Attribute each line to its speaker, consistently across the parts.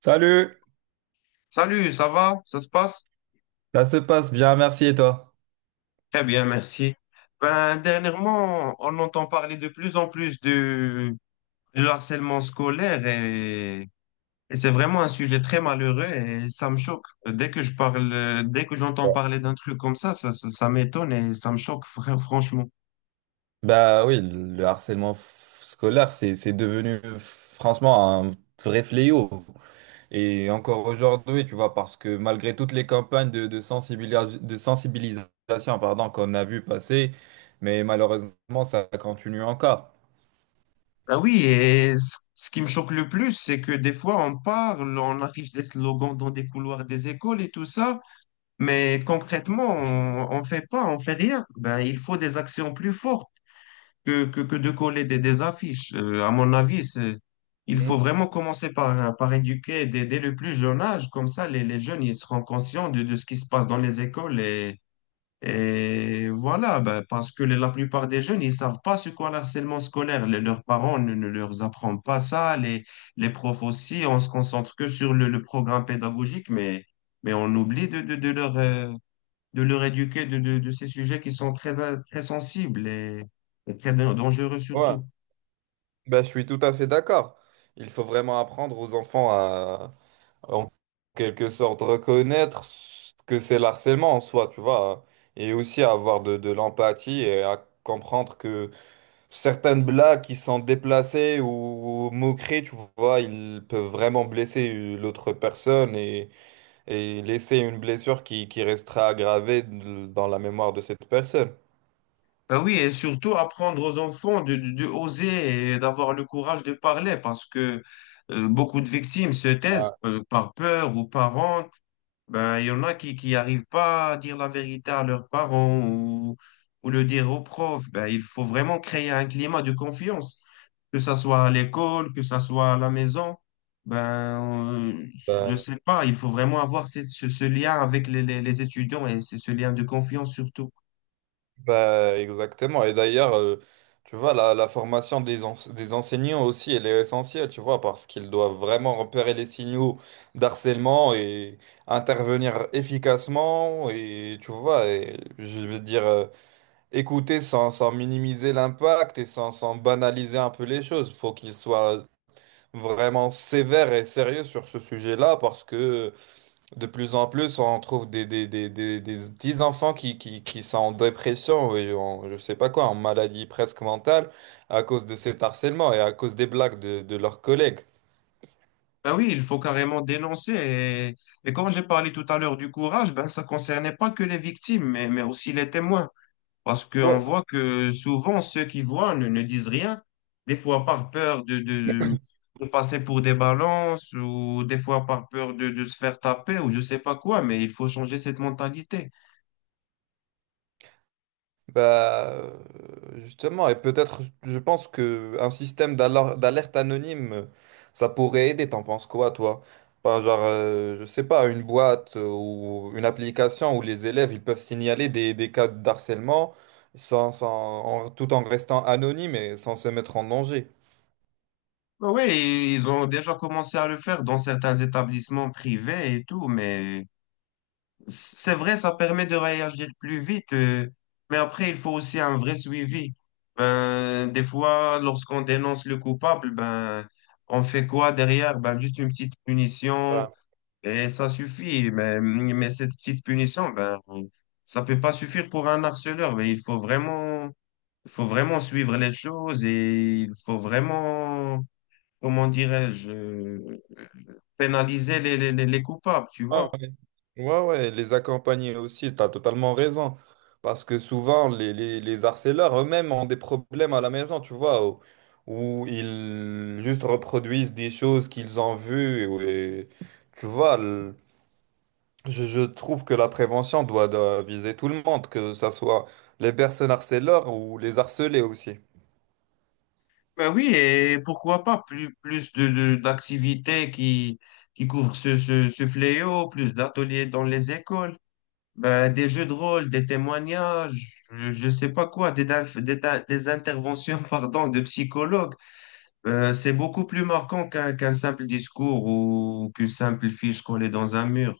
Speaker 1: Salut,
Speaker 2: Salut, ça va? Ça se passe?
Speaker 1: ça se passe bien, merci et toi?
Speaker 2: Très bien, merci. Ben, dernièrement, on entend parler de plus en plus du harcèlement scolaire et c'est vraiment un sujet très malheureux et ça me choque. Dès que je parle, dès que j'entends parler d'un truc comme ça, ça m'étonne et ça me choque franchement.
Speaker 1: Bah oui, le harcèlement scolaire, c'est devenu franchement un vrai fléau. Et encore aujourd'hui, tu vois, parce que malgré toutes les campagnes de de sensibilisation, pardon, qu'on a vu passer, mais malheureusement, ça continue encore.
Speaker 2: Ah oui, et ce qui me choque le plus, c'est que des fois on parle, on affiche des slogans dans des couloirs des écoles et tout ça, mais concrètement, on fait pas, on fait rien. Ben, il faut des actions plus fortes que de coller des affiches. À mon avis, il faut
Speaker 1: Mhm.
Speaker 2: vraiment commencer par éduquer dès le plus jeune âge. Comme ça, les jeunes, ils seront conscients de ce qui se passe dans les écoles. Et voilà, ben, parce que la plupart des jeunes, ils savent pas ce qu'est le harcèlement scolaire. Les leurs parents ne leur apprennent pas ça. Les profs aussi, on se concentre que sur le programme pédagogique, mais on oublie de leur éduquer de ces sujets qui sont très, très sensibles et très dangereux
Speaker 1: Ouais,
Speaker 2: surtout.
Speaker 1: bah, je suis tout à fait d'accord. Il faut vraiment apprendre aux enfants en quelque sorte reconnaître ce que c'est le harcèlement en soi, tu vois, hein. Et aussi avoir de l'empathie et à comprendre que certaines blagues qui sont déplacées ou moqueries, tu vois, ils peuvent vraiment blesser l'autre personne et laisser une blessure qui restera aggravée dans la mémoire de cette personne.
Speaker 2: Ben oui, et surtout apprendre aux enfants de oser et d'avoir le courage de parler parce que beaucoup de victimes se
Speaker 1: Ouais.
Speaker 2: taisent par peur ou par honte. Ben, il y en a qui arrivent pas à dire la vérité à leurs parents ou le dire aux profs. Ben, il faut vraiment créer un climat de confiance, que ça soit à l'école, que ça soit à la maison. Ben, euh, je
Speaker 1: bah,
Speaker 2: sais pas, il faut vraiment avoir ce lien avec les étudiants et c'est ce lien de confiance surtout.
Speaker 1: Bah, exactement. Et d'ailleurs, tu vois, la formation des des enseignants aussi, elle est essentielle, tu vois, parce qu'ils doivent vraiment repérer les signaux d'harcèlement et intervenir efficacement. Et tu vois, et je veux dire, écouter sans minimiser l'impact et sans banaliser un peu les choses. Il faut qu'ils soient vraiment sévères et sérieux sur ce sujet-là, parce que de plus en plus, on trouve des petits enfants qui sont en dépression et en, je sais pas quoi, en maladie presque mentale à cause de cet harcèlement et à cause des blagues de leurs collègues.
Speaker 2: Ben oui, il faut carrément dénoncer. Et comme j'ai parlé tout à l'heure du courage, ben ça concernait pas que les victimes, mais aussi les témoins. Parce qu'on
Speaker 1: Ouais.
Speaker 2: voit que souvent, ceux qui voient ne disent rien, des fois par peur de passer pour des balances ou des fois par peur de se faire taper ou je sais pas quoi, mais il faut changer cette mentalité.
Speaker 1: Bah, justement, et peut-être, je pense que un système d'alerte anonyme, ça pourrait aider. T'en penses quoi, toi? Enfin, genre, je sais pas, une boîte ou une application où les élèves ils peuvent signaler des cas de harcèlement sans, sans- tout en restant anonymes et sans se mettre en danger.
Speaker 2: Oui, ils ont déjà commencé à le faire dans certains établissements privés et tout, mais c'est vrai, ça permet de réagir plus vite, mais après, il faut aussi un vrai suivi. Ben, des fois, lorsqu'on dénonce le coupable, ben, on fait quoi derrière? Ben, juste une petite punition et ça suffit. Mais cette petite punition, ben, ça peut pas suffire pour un harceleur. Il faut vraiment suivre les choses et il faut vraiment, comment dirais-je, pénaliser les coupables, tu
Speaker 1: Ah
Speaker 2: vois?
Speaker 1: ouais. Ouais, ouais, les accompagner aussi, tu as totalement raison. Parce que souvent, les harceleurs eux-mêmes ont des problèmes à la maison, tu vois, où ils juste reproduisent des choses qu'ils ont vues. Tu vois, le- je trouve que la prévention doit viser tout le monde, que ça soit les personnes harceleurs ou les harcelés aussi.
Speaker 2: Ben oui, et pourquoi pas plus d'activités qui couvrent ce fléau, plus d'ateliers dans les écoles, ben, des jeux de rôle, des témoignages, je ne sais pas quoi, des, daf- des, ta- des interventions pardon, de psychologues. C'est beaucoup plus marquant qu'un simple discours ou qu'une simple fiche collée dans un mur.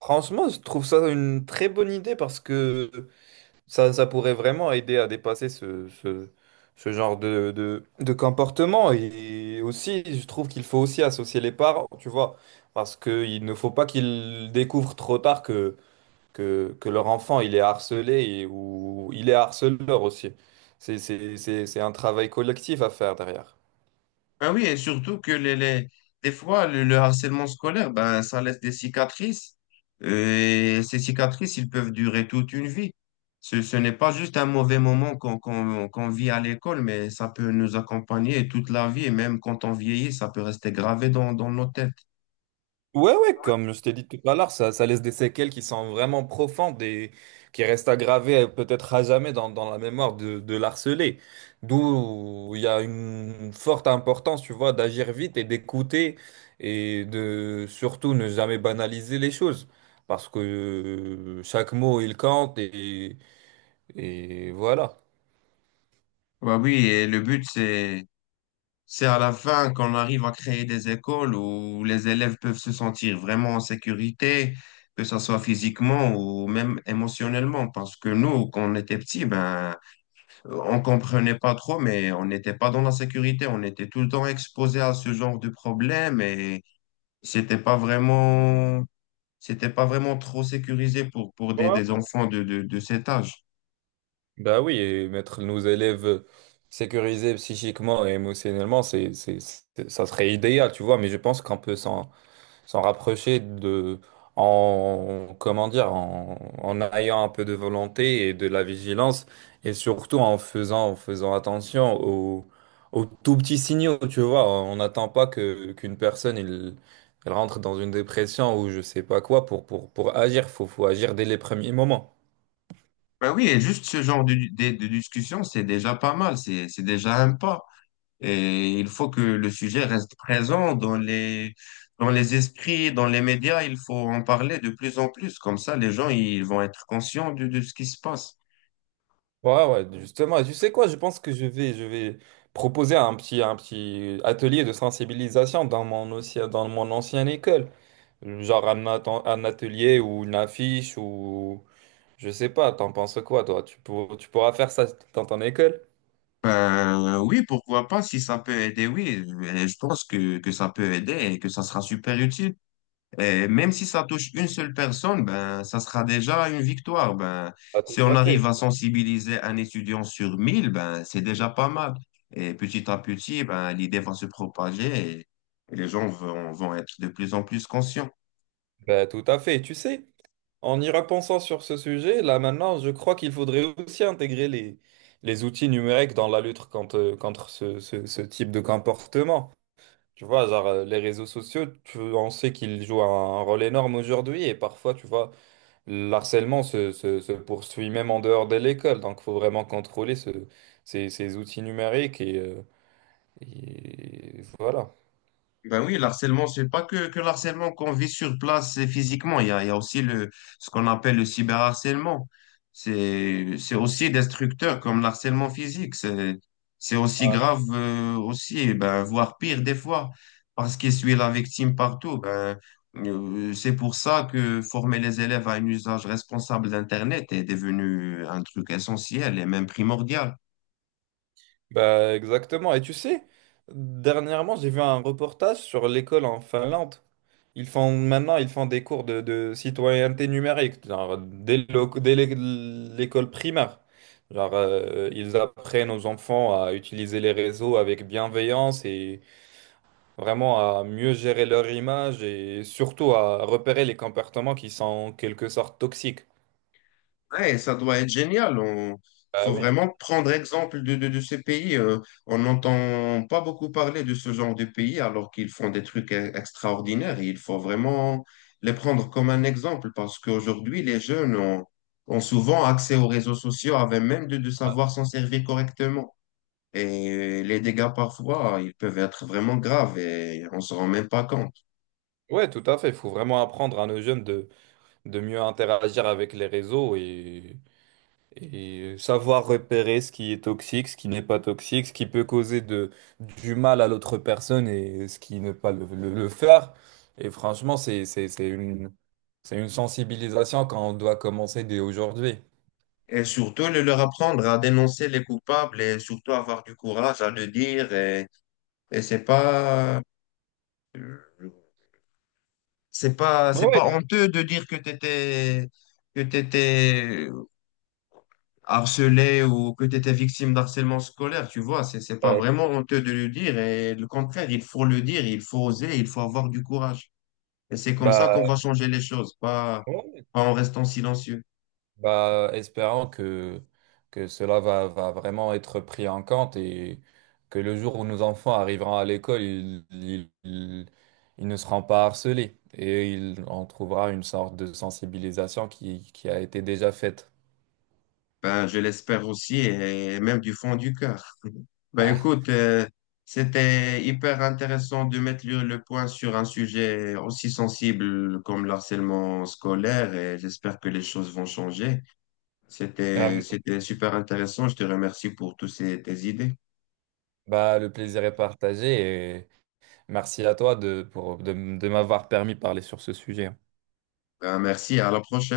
Speaker 1: Franchement, je trouve ça une très bonne idée parce que ça pourrait vraiment aider à dépasser ce genre de comportement. Et aussi, je trouve qu'il faut aussi associer les parents, tu vois, parce qu'il ne faut pas qu'ils découvrent trop tard que leur enfant, il est harcelé ou il est harceleur aussi. C'est un travail collectif à faire derrière.
Speaker 2: Ben oui, et surtout que des fois, le harcèlement scolaire, ben, ça laisse des cicatrices. Et ces cicatrices, ils peuvent durer toute une vie. Ce n'est pas juste un mauvais moment qu'on vit à l'école, mais ça peut nous accompagner toute la vie. Et même quand on vieillit, ça peut rester gravé dans nos têtes.
Speaker 1: Ouais, ouais, comme je t'ai dit tout à l'heure, ça laisse des séquelles qui sont vraiment profondes et qui restent aggravées peut-être à jamais dans la mémoire de l'harcelé. D'où il y a une forte importance, tu vois, d'agir vite et d'écouter et de surtout ne jamais banaliser les choses. Parce que chaque mot, il compte et voilà.
Speaker 2: Ouais, oui, et le but, c'est à la fin qu'on arrive à créer des écoles où les élèves peuvent se sentir vraiment en sécurité, que ce soit physiquement ou même émotionnellement. Parce que nous, quand on était petits, ben, on comprenait pas trop, mais on n'était pas dans la sécurité. On était tout le temps exposé à ce genre de problème et c'était pas vraiment, c'était pas vraiment trop sécurisé pour, des enfants de cet âge.
Speaker 1: Bah oui, et mettre nos élèves sécurisés psychiquement et émotionnellement, ça serait idéal, tu vois, mais je pense qu'on peut s'en rapprocher de, en, comment dire, en, en ayant un peu de volonté et de la vigilance, et surtout en faisant attention aux tout petits signaux, tu vois. On n'attend pas qu'une personne, elle rentre dans une dépression ou je sais pas quoi pour agir. Faut agir dès les premiers moments.
Speaker 2: Ben oui, et juste ce genre de discussion, c'est déjà pas mal, c'est déjà un pas. Et il faut que le sujet reste présent dans les esprits, dans les médias. Il faut en parler de plus en plus. Comme ça, les gens, ils vont être conscients de ce qui se passe.
Speaker 1: Ouais, ouais, justement. Et tu sais quoi, je pense que je vais proposer un petit atelier de sensibilisation dans mon, aussi, dans mon ancienne école. Un atelier ou une affiche ou je sais pas, t'en penses quoi, toi? Tu pourras faire ça dans ton école?
Speaker 2: Ben, oui, pourquoi pas, si ça peut aider, oui. Et je pense que ça peut aider et que ça sera super utile. Et même si ça touche une seule personne, ben, ça sera déjà une victoire. Ben,
Speaker 1: Ah, tout
Speaker 2: si on
Speaker 1: à
Speaker 2: arrive
Speaker 1: fait.
Speaker 2: à sensibiliser un étudiant sur 1000, ben, c'est déjà pas mal. Et petit à petit, ben, l'idée va se propager, et les gens vont être de plus en plus conscients.
Speaker 1: Bah, tout à fait. Tu sais, en y repensant sur ce sujet, là maintenant, je crois qu'il faudrait aussi intégrer les outils numériques dans la lutte contre ce type de comportement. Tu vois, genre, les réseaux sociaux, on sait qu'ils jouent un rôle énorme aujourd'hui et parfois, tu vois, se poursuit même en dehors de l'école. Donc, il faut vraiment contrôler ces outils numériques et voilà.
Speaker 2: Ben oui, le harcèlement, c'est pas que, que le harcèlement qu'on vit sur place physiquement. Il y a aussi ce qu'on appelle le cyberharcèlement. C'est aussi destructeur comme le harcèlement physique. C'est aussi grave, ben, voire pire des fois, parce qu'il suit la victime partout. C'est pour ça que former les élèves à un usage responsable d'Internet est devenu un truc essentiel et même primordial.
Speaker 1: Bah exactement. Et tu sais, dernièrement, j'ai vu un reportage sur l'école en Finlande. Ils font des cours de citoyenneté numérique, genre dès le- dès l'é- l'école primaire. Genre, ils apprennent aux enfants à utiliser les réseaux avec bienveillance et vraiment à mieux gérer leur image et surtout à repérer les comportements qui sont en quelque sorte toxiques.
Speaker 2: Ouais, ça doit être génial. On...
Speaker 1: Ah
Speaker 2: faut
Speaker 1: oui.
Speaker 2: vraiment prendre exemple de ces pays. Euh, on n'entend pas beaucoup parler de ce genre de pays alors qu'ils font des trucs extraordinaires. Il faut vraiment les prendre comme un exemple parce qu'aujourd'hui, les jeunes ont souvent accès aux réseaux sociaux avant même de savoir s'en servir correctement. Et les dégâts parfois, ils peuvent être vraiment graves et on se rend même pas compte.
Speaker 1: Ouais, tout à fait. Il faut vraiment apprendre à nos jeunes de mieux interagir avec les réseaux et savoir repérer ce qui est toxique, ce qui n'est pas toxique, ce qui peut causer de, du mal à l'autre personne et ce qui ne pas le faire. Et franchement, c'est une sensibilisation quand on doit commencer dès aujourd'hui.
Speaker 2: Et surtout, le leur apprendre à dénoncer les coupables et surtout avoir du courage à le dire. Et c'est pas, c'est
Speaker 1: Ouais,
Speaker 2: pas
Speaker 1: ouais.
Speaker 2: honteux de dire que t'étais harcelé ou que t'étais victime d'harcèlement scolaire, tu vois. C'est pas
Speaker 1: Ouais.
Speaker 2: vraiment honteux de le dire. Et le contraire, il faut le dire, il faut oser, il faut avoir du courage. Et c'est comme ça qu'on va
Speaker 1: Bah,
Speaker 2: changer les choses, pas,
Speaker 1: ouais.
Speaker 2: pas en restant silencieux.
Speaker 1: Bah, espérant que, va vraiment être pris en compte et que le jour où nos enfants arriveront à l'école, ils ne seront pas harcelés et ils, on trouvera une sorte de sensibilisation qui a été déjà faite.
Speaker 2: Ben, je l'espère aussi et même du fond du cœur. Ben
Speaker 1: Ah.
Speaker 2: écoute, c'était hyper intéressant de mettre le point sur un sujet aussi sensible comme le harcèlement scolaire et j'espère que les choses vont changer.
Speaker 1: Ah,
Speaker 2: C'était super intéressant. Je te remercie pour toutes tes idées.
Speaker 1: Bah, le plaisir est partagé et merci à toi de de m'avoir permis de parler sur ce sujet.
Speaker 2: Ben, merci, à la prochaine.